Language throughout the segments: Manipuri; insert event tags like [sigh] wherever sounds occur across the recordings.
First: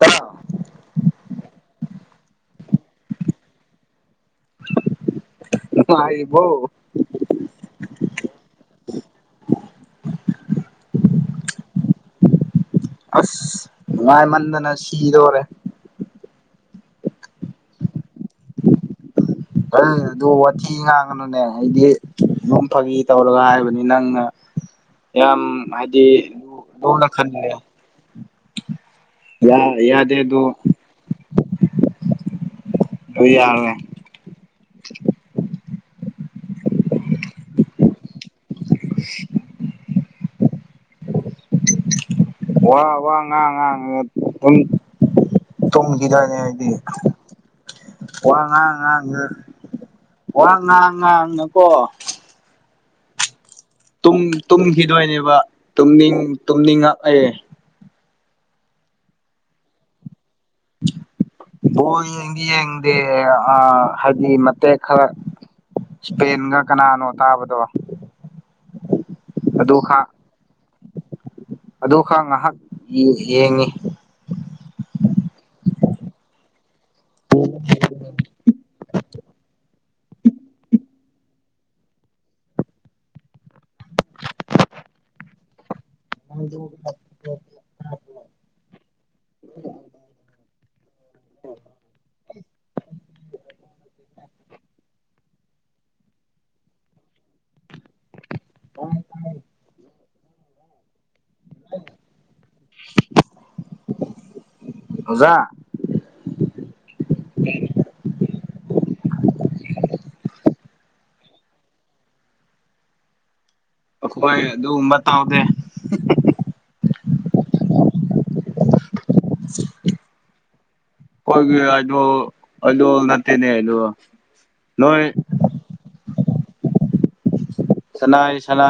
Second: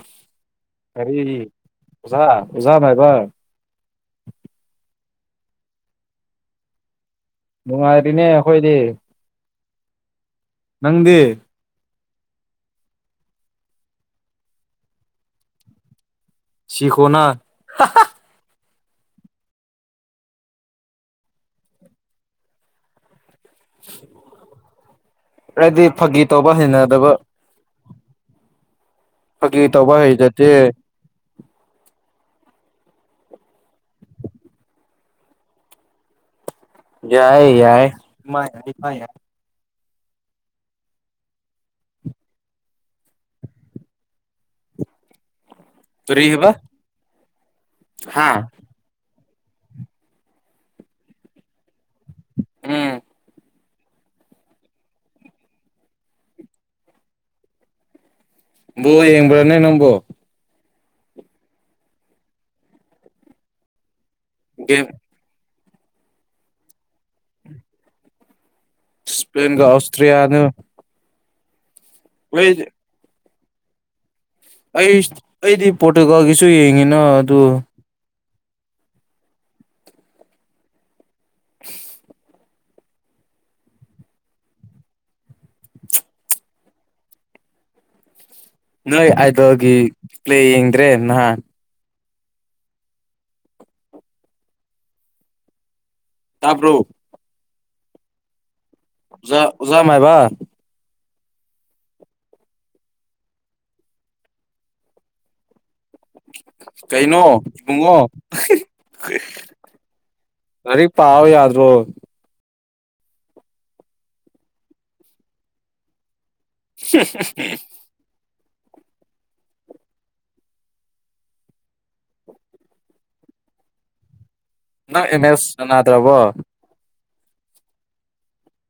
ꯀ ꯀꯔꯤ ꯑꯣꯖꯥ ꯑꯣꯖꯥ ꯥꯏꯕ ꯅꯪꯡꯉꯥꯏꯔꯤꯕꯣ ꯅꯨꯡꯉꯥꯏꯔꯤꯅꯦ ꯑꯩꯈꯣꯏꯗꯤ ꯅꯪꯗꯤ ꯑꯁ ꯅꯨꯡꯉꯥꯏꯃꯟꯗꯅ ꯁꯤꯗꯔꯦ ꯁꯤꯈꯣꯅ ꯍ ꯑꯗꯨ ꯋꯥꯊꯤ ꯉꯥꯡꯉꯅꯨꯅꯦ ꯑꯩꯗꯤ ꯅꯝ ꯐꯥꯒꯤ ꯇꯧꯔꯒ ꯍꯥꯏꯕꯗ ꯅꯪꯅ ꯌꯥꯝ ꯍꯥꯏꯗꯤ ꯐꯥꯒꯤ ꯇꯧꯕ ꯂꯨꯅ ꯍꯩꯅꯗꯕ ꯈꯟꯂꯦ ꯐꯒꯤ ꯇꯧꯕ ꯌꯥꯗꯦ ꯑꯗꯨ ꯍꯩꯖꯗꯦ ꯑꯗꯨ ꯌꯥꯦ ꯌꯥꯏ ꯌꯥꯏ ꯃꯥ ꯌꯥꯅꯤꯃ ꯌꯥꯏ ꯋꯥ ꯋꯥ ꯉꯥꯡ ꯉꯥꯡ ꯊꯝ ꯇꯨꯝꯈꯤꯗꯅꯦ ꯀꯔꯤꯕ ꯍꯥꯏꯗꯤ ꯍꯥ ꯋꯥ ꯉꯥꯡ ꯉꯥꯡ ꯋꯥꯉꯉ ꯀꯣ ꯑꯝ ꯇꯨꯝꯈꯤꯗꯣꯏꯅꯦꯕ ꯇꯨꯝꯅꯤꯡ ꯇꯨꯝꯅꯤꯡꯉꯛꯑ ꯕꯥꯜ ꯌꯦꯡꯕ꯭ꯔꯥꯅꯦ ꯅꯪꯕꯣ ꯑꯣ ꯌꯦꯡꯗꯤ ꯌꯦꯡꯗꯦ ꯑ ꯍꯥꯏꯗꯤ ꯃꯇꯦꯛ ꯒꯦꯝ ꯈꯔ ꯏꯁꯄꯦꯟꯒ ꯀꯅꯥꯅꯣ ꯇꯥꯕꯗꯣ ꯁ꯭ꯄꯦꯟꯒ ꯑꯗꯨ ꯑꯣꯁꯇ꯭ꯔꯤꯂꯤꯌꯥꯅ ꯑ ꯈ ꯉꯥꯏꯍꯥꯛ ꯌꯦꯡꯉꯤ ꯑꯩ ꯑꯩꯗꯤ ꯄꯣꯔꯇꯨꯒꯥꯜꯒꯤꯁꯨ ꯌꯦꯡꯉꯤꯅ ꯑꯗꯨ [unintelligible] [unintelligible] ꯅꯣꯏ ꯑꯗꯒꯤ ꯄ꯭ꯂꯦ ꯌꯦꯡꯗ꯭ꯔꯦ ꯅꯍꯥꯟ ꯇꯥꯕ꯭ꯔꯣ ꯑꯣꯖꯥ ꯑꯣꯖꯥ ꯃꯥꯏꯕ ꯑꯣꯖꯥ ꯀꯩꯅꯣ ꯕꯨꯡꯉꯣ ꯑꯔꯤ ꯄꯥꯎ ꯌꯥꯗ꯭ꯔꯣ ꯈꯣꯏ ꯑꯗꯨꯕ ꯇꯥꯎꯗꯦ ꯍ [unintelligible] ꯀꯣꯏꯒꯤ ꯑꯥꯏꯗꯣꯜ ꯅꯠꯇꯦꯅꯦ ꯑꯗꯣ ꯅꯣꯏ ꯅꯪ ꯑꯦ ꯃꯦꯁ ꯁꯅꯥꯗ꯭ꯔꯕꯣ ꯁꯅꯥꯥꯏ ꯁꯅꯥ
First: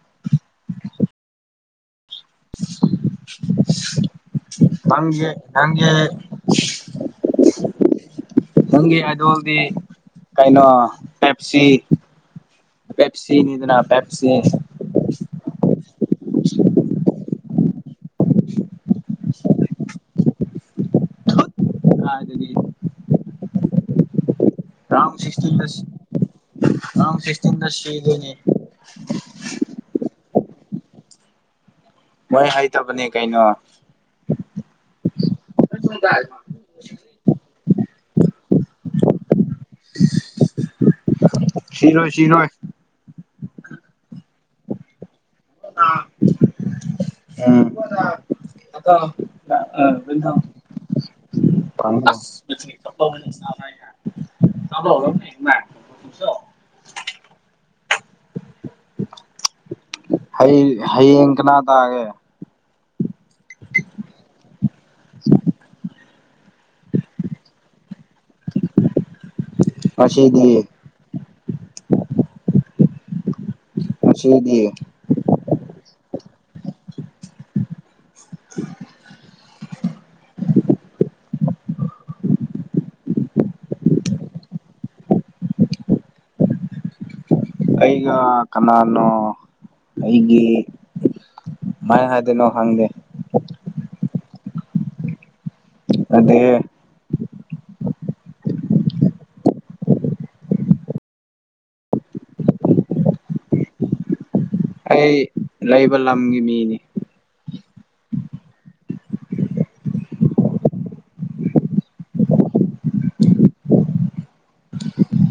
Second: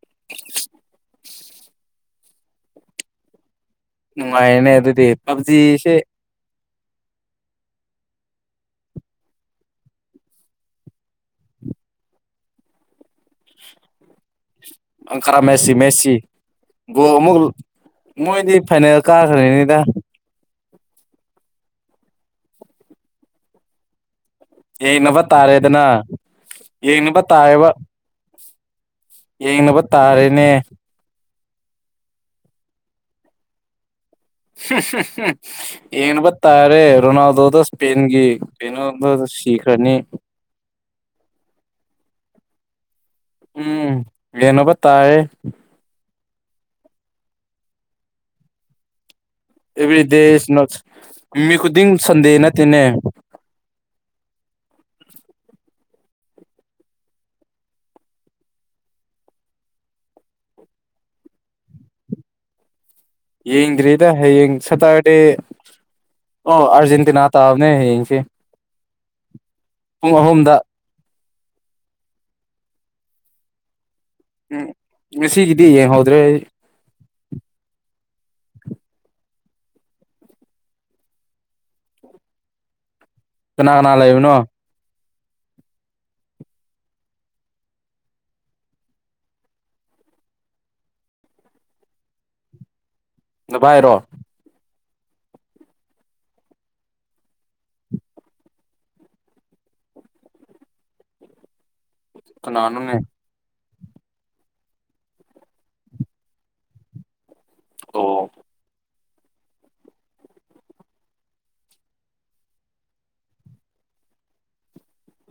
[unintelligible] ꯅꯨꯡꯉꯥꯏꯔꯦꯅꯦ ꯑꯗꯨꯗꯤ ꯅꯪꯒꯦ ꯅꯪꯒꯤꯦ ꯄꯞꯖꯤꯁꯦ [unintelligible] ꯅꯪꯒꯤ ꯑꯥꯏꯗꯣꯜꯗꯤ ꯀꯩꯅꯣ ꯄꯦꯞꯁꯤ ꯄꯦꯞꯁꯤꯅꯤꯗꯅ ꯄꯦꯞꯁꯤ ꯑꯪꯀꯔꯥ ꯃꯦꯠꯁꯤ ꯃꯦꯠꯁꯤ ꯒꯣ ꯑꯃꯨꯛ ꯃꯣꯏꯗꯤ ꯐꯥꯏꯅꯦꯜ ꯀꯥꯈ꯭ꯔꯦꯅꯤꯗ ꯑ ꯑꯗꯨꯗꯤ [inaudible] ꯔꯝ ꯌꯦꯡꯅꯕ ꯁꯤꯇ ꯇꯥꯔꯦꯗꯅ ꯔꯝ ꯌꯦꯡꯅꯕ ꯇꯥꯔꯦꯕ ꯁꯤꯁꯇꯤꯟꯗꯁꯤꯗꯅꯦ [inaudible] ꯌꯦꯡꯅꯕ ꯇꯥꯔꯦꯅꯦ ꯃꯣꯏ ꯍꯩꯇꯕꯅꯦ ꯀꯩꯅꯣ ꯌꯦꯟꯅꯕ ꯇꯥꯔꯦ ꯔꯣꯅꯥꯜꯗꯣꯗ ꯏꯁꯄꯦꯟꯒꯤ ꯀꯩꯅꯣꯗ ꯁꯤꯈ꯭ꯔꯅꯤ ꯁꯤꯔꯣꯏ ꯁꯤꯔꯣꯏ ꯎꯝ ꯌꯦꯡꯅꯕ ꯇꯥꯥꯏꯔꯦ ꯑꯝ [inaudible] ꯑꯦꯚ꯭ꯔꯤꯗꯦ ꯏꯁ ꯅꯣꯠ ꯅꯨꯃꯤꯠ ꯈꯨꯗꯤꯡ ꯁꯟꯗꯦ ꯑꯁ ꯅꯠꯇꯦꯅꯦ ꯆꯂꯣ [inaudible] ꯍꯌꯦꯡ ꯍꯌꯦꯡ ꯀꯅꯥ ꯇꯥꯒꯦ ꯌꯦꯡꯗ꯭ꯔꯤꯗ ꯍꯌꯦꯡ ꯁꯇꯔꯗꯦ ꯑꯣ ꯑꯥꯔꯖꯦꯟꯇꯤꯅꯥ ꯇꯥꯕꯅꯦ ꯍꯌꯦꯡꯁꯦ ꯄꯨꯡ ꯉꯁꯤꯗꯤ ꯑꯍꯨꯝꯗ ꯉꯁꯤꯗꯤ ꯎꯝ ꯉꯁꯤꯒꯤꯗꯤ ꯌꯦꯡꯍꯧꯗ꯭ꯔꯦ ꯑꯩ ꯀꯅꯥ ꯀꯅꯥ ꯂꯩꯕꯅꯣ ꯑꯩꯒ ꯀꯅꯥꯅꯣ ꯑꯩꯒꯤ ꯀꯃꯥꯏ ꯍꯥꯏꯗꯣꯏꯅꯣ ꯍꯪꯗꯦ ꯅꯚꯥꯏꯔꯣ ꯅꯠꯇꯦꯍꯦ ꯀꯅꯅꯣꯅꯦ ꯑꯩ ꯂꯩꯕ ꯂꯝꯒꯤ ꯃꯤꯅꯤ ꯑꯣ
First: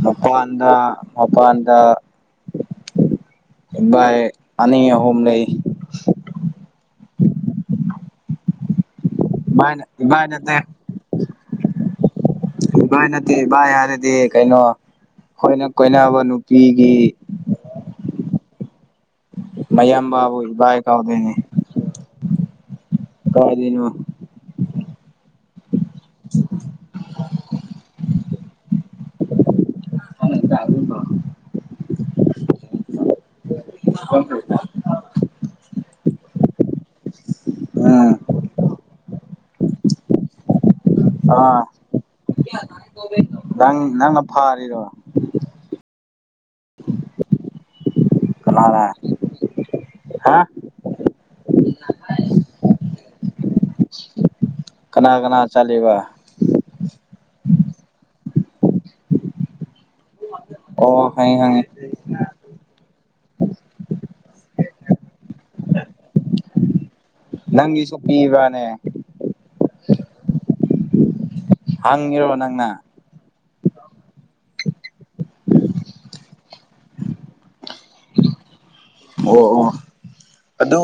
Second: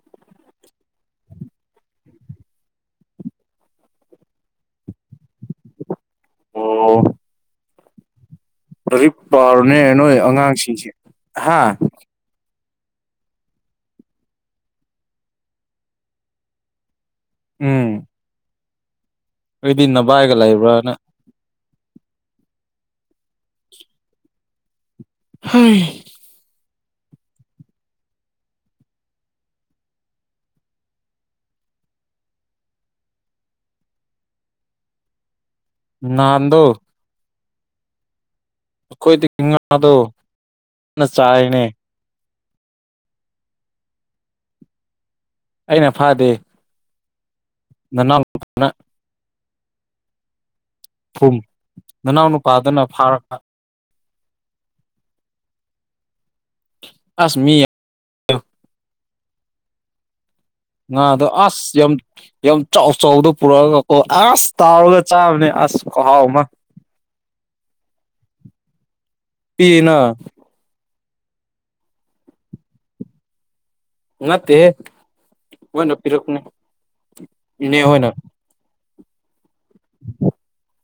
ꯃꯄꯥꯟꯗ ꯃꯄꯥꯟꯗ ꯚꯥꯏ ꯑꯅꯤ ꯑꯍꯨꯝ ꯂꯩ ꯑꯣ ꯂꯥꯏꯔꯤꯛ ꯄꯥꯔꯣꯅꯦ ꯏꯕꯥꯏꯅ ꯅꯣꯏ ꯏꯕꯥꯏ ꯑꯉꯥꯡꯁꯤꯡꯁꯦ ꯍꯥꯥ ꯢꯚꯥꯏ ꯅꯠꯇꯦ ꯢꯚꯥꯏ ꯍꯥꯏꯔꯦꯗꯤ ꯀꯩꯅꯣ ꯑꯩꯈꯣꯏꯅ ꯀꯣꯏꯅꯕ ꯅꯨꯄꯤꯒꯤ ꯎꯝ ꯑꯩꯗꯤ ꯃꯌꯥꯝ ꯅꯚꯏꯒ ꯕꯥꯕꯨ ꯏꯕꯥꯏ ꯂꯩꯕ꯭ꯔꯥꯅ ꯀꯥꯎꯗꯣꯏꯅꯦ ꯀꯥꯗꯥꯢꯗꯩꯅꯣ ꯍꯣꯏ [inaudible] [unintelligible] [unintelligible] ꯍ ꯍ [unintelligible] ꯅꯟꯗꯨ ꯎꯝ ꯑꯩꯈꯣꯏꯗꯤꯗꯣ [inaudible] ꯑꯥ ꯅꯪ ꯅꯪꯅ ꯐꯥꯔꯤꯔꯣ ꯑꯩꯅ ꯐꯥꯗꯦ ꯅꯅꯥꯎ ꯅꯨꯄꯥꯅ ꯀꯅꯅꯥ ꯍꯥ ꯐꯨꯝ ꯅꯅꯥꯎ ꯅꯨꯄꯥꯗꯨꯅ ꯐꯥꯔꯛꯄ ꯀꯅꯥ ꯀꯅꯥ ꯆꯠꯂꯤꯕ ꯑꯁ ꯃꯤ ꯑꯣ ꯉꯥꯗꯣ ꯈꯪꯉꯦ ꯈꯪꯉꯦ ꯑꯁ ꯌꯥꯝ ꯀꯤ ꯌꯥꯝ ꯆꯥꯎ ꯆꯥꯎꯗ ꯄꯨꯔꯛꯑꯒ ꯀꯣ ꯑꯁ ꯇꯥꯎꯔꯒ ꯆꯥꯕꯅꯦ ꯑꯁ ꯈꯨꯍꯥꯎ ꯑꯃ ꯅꯪꯒꯤꯁꯨ ꯄꯤꯕꯔꯅꯦ ꯄꯤꯅ ꯍꯪ ꯏꯔꯤꯔꯣ ꯅꯪꯅ ꯅꯠꯇꯦꯍꯦ ꯃꯣꯏꯅ ꯄꯤꯔꯛꯄꯅꯦ ꯏꯅꯦꯍꯣꯏꯅ ꯑꯣ ꯑꯣ ꯑꯗꯨ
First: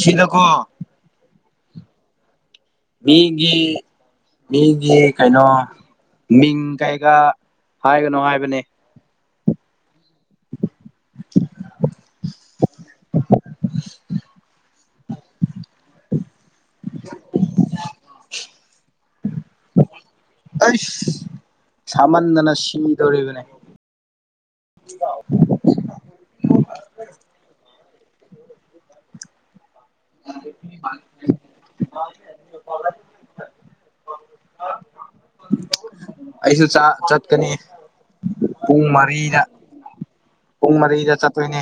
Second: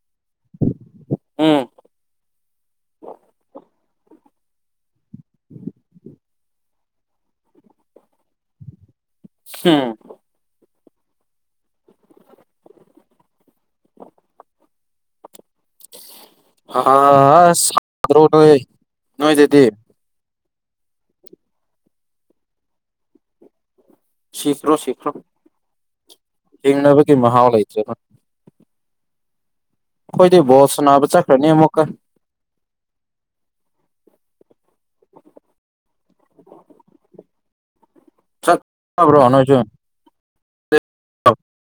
ꯁꯤꯗꯀꯣ ꯎꯝ ꯃꯤꯒꯤ ꯃꯤꯒꯤ ꯀꯩꯅꯣ ꯃꯤꯡ ꯀꯩꯒ ꯍꯥꯏꯒꯅꯣ ꯍꯥꯏꯕꯅꯦ ꯍꯣ [unintelligible] [unintelligible] ꯑꯥꯁ ꯁꯥꯃꯟꯗꯅ ꯁꯤꯗꯧꯔꯤꯕꯅꯦ ꯁꯤꯈ꯭ꯔꯣ ꯁꯤꯈ꯭ꯔꯣ ꯍꯤꯡꯅꯕꯒꯤ ꯃꯍꯥꯎ ꯂꯩꯇ꯭ꯔꯕ ꯑꯩꯈꯣꯏꯗꯤ ꯕꯣꯜ ꯁꯅꯕ ꯆꯈ꯭ꯔꯅꯤ ꯑꯃꯃꯨꯛꯀꯥ ꯑꯩꯁꯨ ꯆꯠꯀꯅꯤ ꯆꯠ ꯄꯨꯡ ꯂꯥꯕꯔꯣ ꯃꯔꯤꯗ ꯅꯣꯏꯁꯨ ꯄꯨꯡ ꯃꯔꯤꯗ ꯆꯠꯇꯣꯏꯅꯦ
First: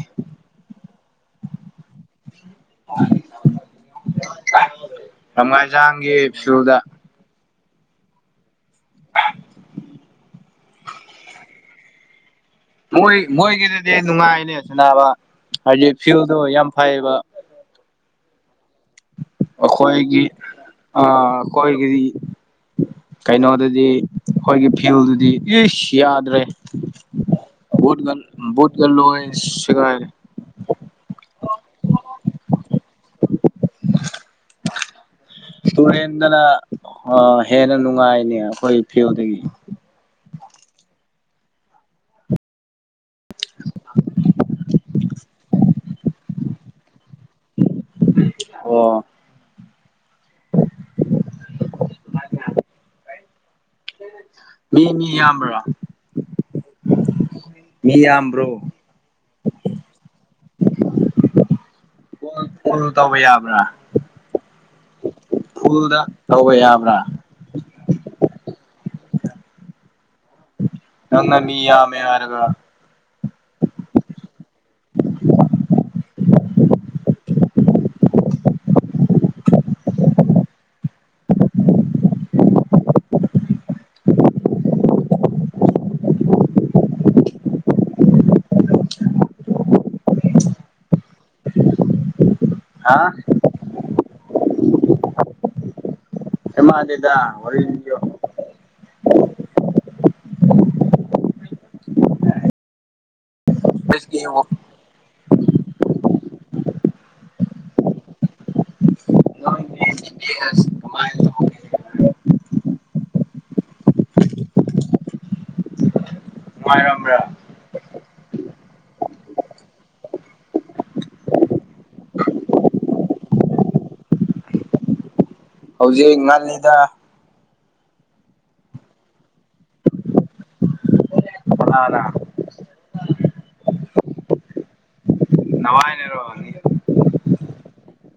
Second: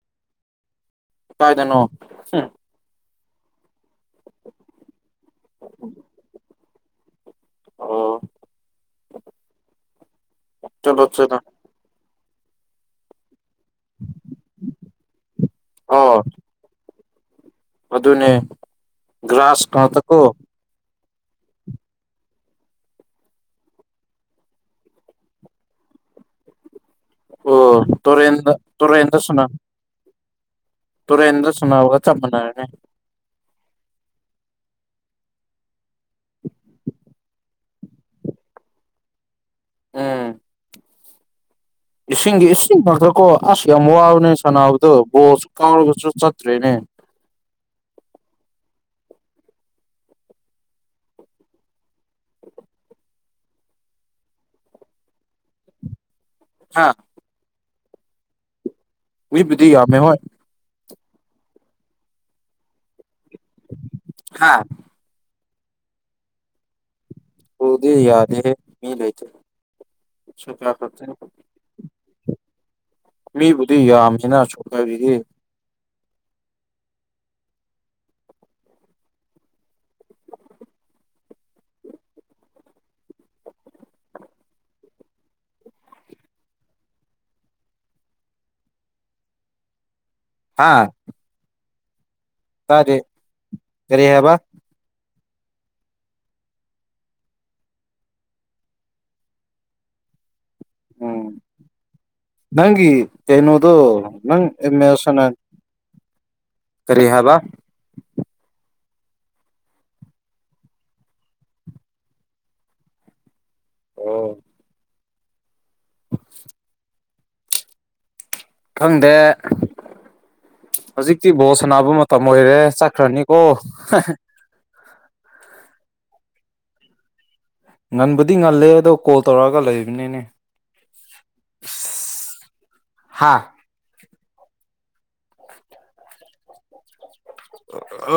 ꯀꯥꯏꯗꯅꯣ ꯎꯝ ꯂꯝꯉꯥꯏꯖꯥꯡꯒꯤ ꯐꯨꯗ [unintelligible] ꯃꯣꯏ ꯃꯣꯏꯒꯤꯗꯗꯤ ꯅꯨꯡꯉꯥꯏꯅꯦ ꯁꯅꯥꯕ ꯍꯥꯏꯗꯤ ꯐꯤꯜꯗꯣ ꯌꯥꯝ ꯐꯩꯌꯦꯕ ꯃꯗꯨꯅꯦ ꯑꯩꯈꯣꯏꯒꯤ ꯑ ꯑꯩꯈꯣꯏꯒꯤ ꯀꯩꯅꯣꯗꯨꯗꯤ ꯑꯩꯈꯣꯏꯒꯤ ꯐꯤꯜꯗꯨꯗꯤ ꯌꯥꯗ꯭ꯔꯦ ꯑꯣ ꯇꯨꯔꯦꯟꯗ ꯕꯨꯠꯪꯥ ꯇꯨꯔꯦꯟꯗ ꯂꫭꯏ ꯁꯥꯟꯅ ꯁꯤꯒꯥꯏ ꯇꯨꯔꯦꯟꯗ ꯁꯥꯟꯅꯕꯒ ꯆꯞ ꯃꯅꯔꯅꯦ [unintelligible] ꯇꯨꯔꯦꯟꯗꯅ ꯑ ꯍꯦꯟꯅ ꯅꯨꯡꯉꯥꯏꯅꯦ ꯑꯩꯈꯣꯏ ꯐꯤꯜꯗꯒꯤ ꯑꯝ ꯏꯁꯤꯡꯒꯤ ꯏꯁꯤꯡ ꯈꯛꯇ ꯀꯣ ꯑꯁ ꯌꯥꯝ ꯋꯥꯕꯅꯦ ꯁꯥꯟꯅꯕꯗꯣ ꯕꯣꯁꯨ ꯀꯥꯎꯔꯒꯁꯨ ꯆꯠꯇ꯭ꯔꯦꯅꯦ ꯑꯣ ꯃꯤ ꯃꯤ ꯌꯥꯝꯕ꯭ꯔꯥ ꯍꯥ ꯃꯤ ꯌꯥꯝ꯭ꯕꯔꯣ ꯃꯤꯕꯨꯗꯤ ꯌꯥꯝꯃꯦ ꯍꯣꯏ ꯀꯣꯜ ꯇꯧꯕ ꯌꯥꯕ꯭ꯔꯥ ꯍꯥꯥ ꯎꯨꯜꯗ ꯇꯧꯕ ꯌꯥꯕ꯭ꯔꯥ ꯍꯧꯗꯤ ꯌꯥꯗꯦ ꯃꯤ ꯂꯩꯇ ꯅꯪꯅ ꯃꯤ ꯌꯝꯃꯦ ꯍꯥꯏꯔꯒ ꯃꯤꯕꯨꯗꯤ ꯌꯥꯝꯃꯤꯅ ꯁꯨꯛꯀꯕꯤꯗꯤ ꯍꯥꯥ ꯍꯥ ꯀꯔꯤ ꯍꯥꯏꯕ ꯑꯩꯃꯥꯟꯗꯦꯗ ꯋꯥꯔꯤ ꯂꯤꯌꯣ ꯅꯪꯒꯤ ꯀꯩꯅꫭꯗꯨ ꯀꯔꯤ ꯍꯥꯏꯕ [unintelligible] ꯑꯣ [unintelligible] ꯈꯪꯗꯦ ꯍꯧꯖꯤꯛꯇꯤ ꯕꯣꯠ ꯁꯥꯟꯅꯕ ꯃꯇꯝ ꯑꯣꯏꯔꯦ ꯆꯠꯈ꯭ꯔꯅꯤꯀꯣ ꯍꯧꯖꯤꯛ ꯉꯜꯂꯤꯗꯥ ꯉꯟꯕꯨꯗꯤ ꯉꯜꯂꯦ ꯑꯗꯣ ꯀꯣꯜ ꯇꯧꯔꯛꯑꯒ ꯂꯩꯕꯅꯤꯅꯦ ꯀꯅꯥꯔ ꯍꯥꯥ ꯅꯋꯥꯥꯏꯅꯔꯣ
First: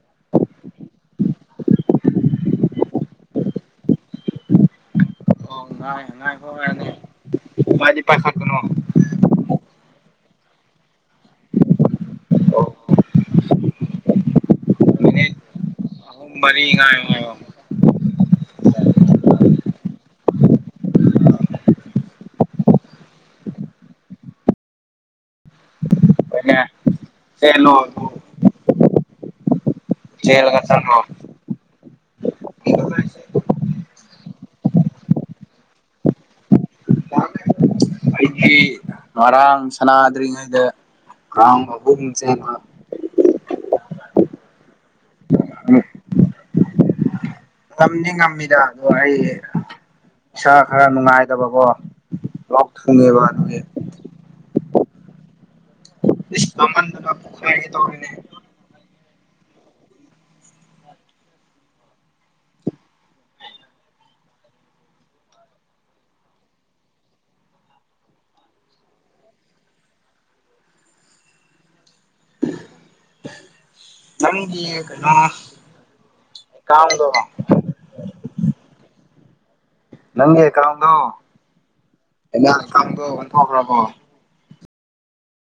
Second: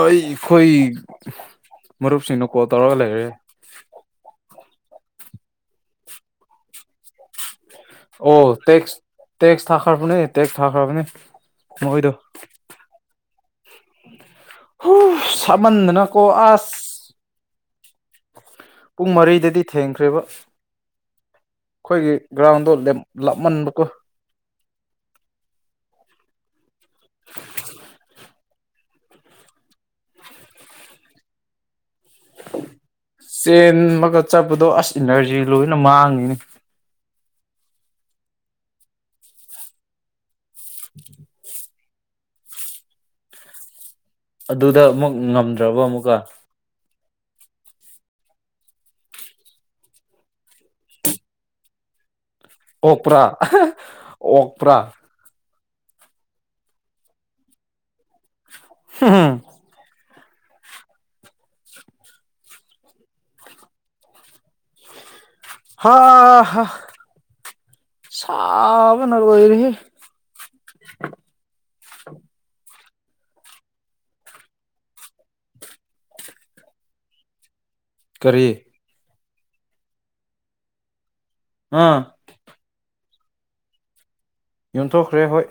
ꯑꯩꯈꯣꯏ ꯃꯔꯨꯞꯁꯤꯡꯗꯣ ꯀꯣꯜ ꯇꯧꯔꯒ ꯂꯩꯔꯦ ꯑꯣ ꯉꯥꯏ ꯉꯥꯏꯈꯣ ꯉꯥꯏꯅꯦ ꯑꯣ ꯇꯦꯛꯁ ꯇꯦꯛꯁ ꯊꯥꯈ꯭ꯔꯕꯅꯦ ꯇꯦꯛꯁ ꯊꯥꯈ꯭ꯔꯕꯅꯦ ꯅꯣꯏꯗꯣ ꯁꯥꯃꯟꯗꯅ ꯄꯨꯡ ꯃꯔꯤ ꯉꯥꯏꯌꯣ ꯍꯥꯏꯌꯣ ꯄꯨꯡ ꯃꯔꯤꯗꯗꯤ ꯊꯦꯡꯈ꯭ꯔꯦꯕ ꯑꯩꯈꯣꯏꯒꯤ ꯒ꯭ꯔꯥꯎꯟꯗꯣ ꯂꯦꯞ ꯂꯥꯞꯃꯟꯕꯀꯣ ꯀꯦꯉꯦ ꯆꯦꯜꯂꯣ ꯆꯦꯜꯂꯒ ꯆꯠꯂꯣ ꯆꯦꯟꯃꯒ ꯆꯠꯄꯗꯣ ꯑꯁ ꯏꯅ꯭ꯔꯖꯤ ꯂꯣꯏꯅ ꯃꯥꯡꯅꯤꯅꯦ ꯑꯩꯗꯤ ꯉꯔꯥꯡ ꯁꯅꯥꯗ꯭ꯔꯤꯉꯩꯗ [unintelligible] ꯔꯥꯥꯎꯟ ꯑꯍꯨꯝ ꯆꯦꯟꯕ ꯑꯗꯨꯗ ꯑꯃꯨꯛ ꯉꯝꯗ꯭ꯔꯕ ꯑꯃꯨꯛꯀ ꯉꯝꯗꯤ ꯉꯝꯃꯤꯗ ꯑꯗꯣ ꯑꯩ ꯏꯁꯥ ꯈꯔ ꯅꯨꯡꯉꯥꯏꯇꯕꯀꯣ ꯂꯣꯛ ꯊꯨꯡꯉꯦꯕ ꯑꯣꯛꯄ꯭ꯔꯥ ꯑꯗꯨꯒꯤ ꯑꯣꯛꯄ꯭ꯔꯥ ꯏꯁ ꯆꯥꯃꯟꯗꯅ ꯄꯣꯛꯈꯥꯏꯒꯦ ꯇꯧꯔꯤꯅꯦ ꯍꯨꯝ ꯍꯨꯝ ꯍꯥ ꯍꯥ ꯁꯥꯕꯅ ꯂꯣꯏꯔꯦꯍꯦ ꯅꯪꯒꯤ ꯀꯩꯅ ꯑꯦꯀꯥꯎꯟꯗꯣ ꯀꯔꯤ ꯅꯪꯒꯤ ꯑꯦꯀꯥꯎꯟꯗꯣ ꯑꯥ ꯍꯦꯅꯥ ꯑꯀꯥꯎꯟꯗꯣ ꯑꯣꯟꯊꯣꯛꯈ꯭ꯔꯕꯣ ꯌꯣꯟꯊꯣꯛꯈ꯭ꯔꯦ ꯍꯣꯏ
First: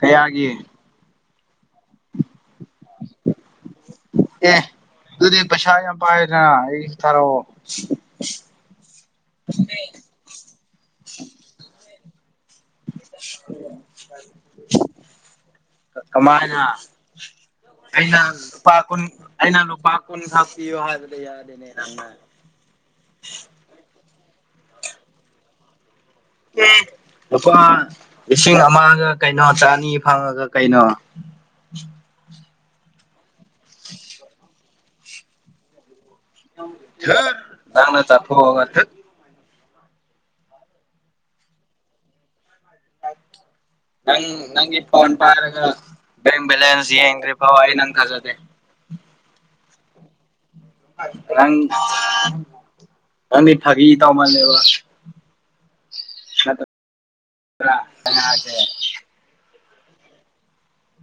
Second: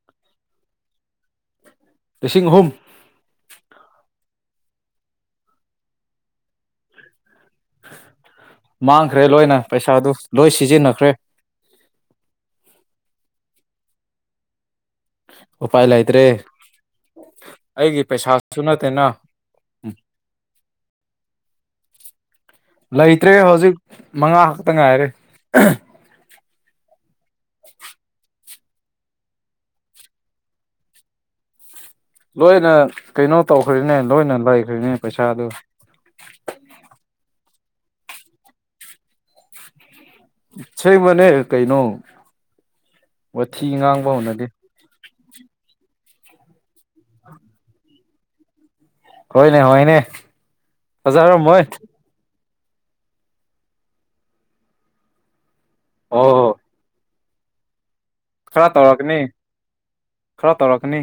ꯀꯌꯥꯒꯤ ꯂꯤꯁꯤꯡ ꯑꯍꯨꯝ ꯑꯦ ꯑꯗꯨꯗꯤ ꯄꯩꯁꯥ ꯌꯥꯝ ꯄꯥꯏꯅ ꯑꯩ ꯊꯥꯔꯛꯑꯣ ꯃꯥꯡꯈ꯭ꯔꯦ ꯂꯣꯏꯅ ꯄꯩꯁꯥꯗꯨ ꯂꯣꯏ ꯁꯤꯖꯤꯟꯅꯈ꯭ꯔꯦ ꯎꯄꯥꯏ [unintelligible] ꯂꯩꯇ꯭ꯔꯦ ꯀꯃꯥꯏꯅ ꯑꯩꯒꯤ ꯑꯩꯅ ꯄꯩꯁꯥꯁꯨ ꯂꯨꯄꯥ ꯀꯨꯟ ꯅꯠꯇꯦꯅ ꯑꯩꯅ ꯂꯨꯄꯥꯥ ꯀꯨꯟ ꯈꯛ ꯄꯤꯌꯣ ꯍꯥꯏꯕꯗꯤ ꯌꯥꯗꯦꯅꯦ ꯅꯪꯅ ꯂꯩꯇ꯭ꯔꯦ ꯍꯧꯖꯤꯛ ꯃꯉꯥ ꯈꯛꯇ ꯉꯥꯏꯔꯦ ꯑꯦ ꯂꯨꯄꯥ ꯂꯤꯁꯤꯡ ꯑꯃꯒ ꯀꯩꯅꯣ ꯆꯅꯤ ꯐꯪꯉꯒ ꯀꯩꯅꯣ ꯂꯣꯏꯅ ꯀꯩꯅꯣ ꯇꯧꯈ꯭ꯔꯤꯅꯦ ꯂꯣꯏꯅ ꯂꯩꯈ꯭ꯔꯤꯅꯦ ꯄꯩꯁꯥꯗꯣ ꯎꯝ ꯗꯨꯠ ꯅꯪꯅ ꯆꯥꯊꯣꯛꯑꯒ ꯗꯠ ꯁꯦꯝꯕꯅꯦ ꯀꯩꯅꯣ ꯋꯥꯊꯤ ꯉꯥꯡ ꯅꯪ ꯅꯪꯒꯤ ꯐꯣꯟ ꯄꯥꯏꯔꯒ ꯕꯦꯡ ꯕꯦꯂꯦꯟꯁ ꯌꯦꯡꯗ꯭ꯔꯤꯐꯥꯎ ꯑꯩ ꯅꯪ ꯊꯥꯖꯗꯦ ꯍꯣꯏꯅꯦ ꯍꯣꯏꯅꯦ ꯅꯪ ꯐꯖꯔꯝꯃꯣꯏ ꯅꯪꯗꯤ ꯐꯥꯒꯤ ꯇꯧꯃꯜꯂꯦꯕ ꯑꯣ ꯅꯗꯨ ꯕ꯭ꯔꯥ ꯑꯩꯅ ꯍꯥꯏꯁꯦ ꯈꯔ ꯇꯧꯔꯛꯀꯅꯤ ꯈꯔ ꯇꯧꯔꯛꯀꯅꯤ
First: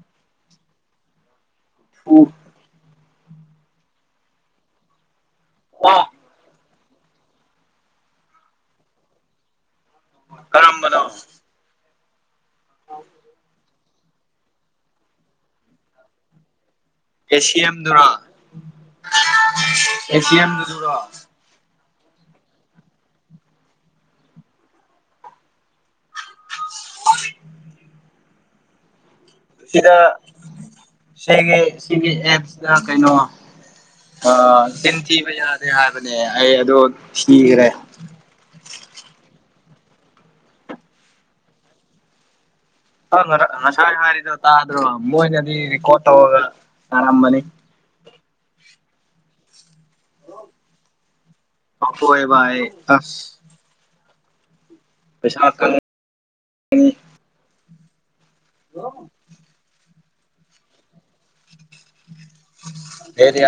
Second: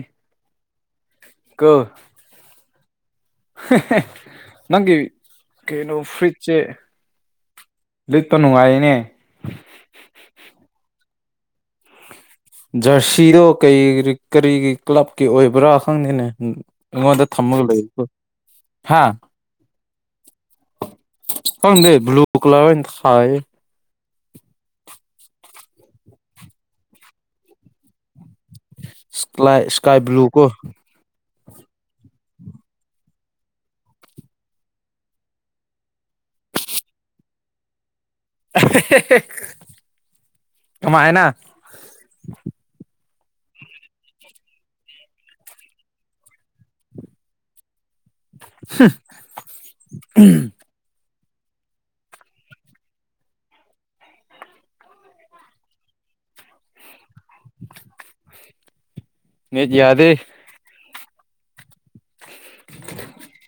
ꯀꯣ ꯎ ꯅꯪꯒꯤ ꯀꯩꯅꯣ ꯐ꯭ꯔꯨꯏꯠ ꯆꯦ ꯂꯤꯠꯄ ꯅꯨꯡꯉꯥꯏꯌꯦꯅꯦ ꯀꯥꯔꯝꯕꯅꯤ ꯖꯔꯁꯤꯗꯣ ꯀꯔꯤꯒꯤ ꯀ꯭ꯂꯕꯀꯤ ꯑꯣꯏꯕ꯭ꯔꯥ ꯈꯪꯗꯦꯅꯦ ꯑꯩꯉꯣꯟꯗ ꯑꯦꯁꯤ ꯊꯝꯃꯒ ꯑꯦꯝꯗꯨꯔꯣ ꯂꯩꯀꯣ ꯍꯥ ꯑꯦꯁꯤ ꯑꯦꯝꯗꯨꯗꯨꯔꯣ ꯀꯪꯗꯦ ꯕ꯭ꯂꯨ ꯀꯂꯔ ꯑꯣꯏ ꯍꯥꯏꯌꯦ ꯏꯁꯀꯥꯏ ꯏꯁꯀꯥꯏ ꯁꯤꯗ ꯕ꯭ꯂꯨ ꯀꯣ ꯁꯤꯒꯤ ꯁꯤꯒꯤ ꯑꯦꯞꯁꯤ ꯀꯩꯅꯣ ꯑ ꯆꯤꯟ ꯊꯤꯕ ꯌꯥꯗꯦ ꯍꯥꯏꯕꯅꯦ ꯑꯩ ꯑꯗꯨꯗꯣ ꯊꯤꯈ꯭ꯔꯦ ꯁꯨꯃꯥꯏꯅ ꯍ ꯉꯥꯁꯥꯏ ꯍꯥꯏꯔꯤꯗꯣ ꯇ꯭ꯔꯣ ꯃꯣꯅꯗꯤ ꯀꯣꯠꯇ ꯍꯒ ꯑꯔꯝꯕꯅꯤ [unintelligible] [unintelligible] ꯄꯩꯁꯥ [unintelligible] ꯍꯂꯣ ꯅꯦꯠ ꯌꯥꯗꯦ ꯑꯦꯔꯤ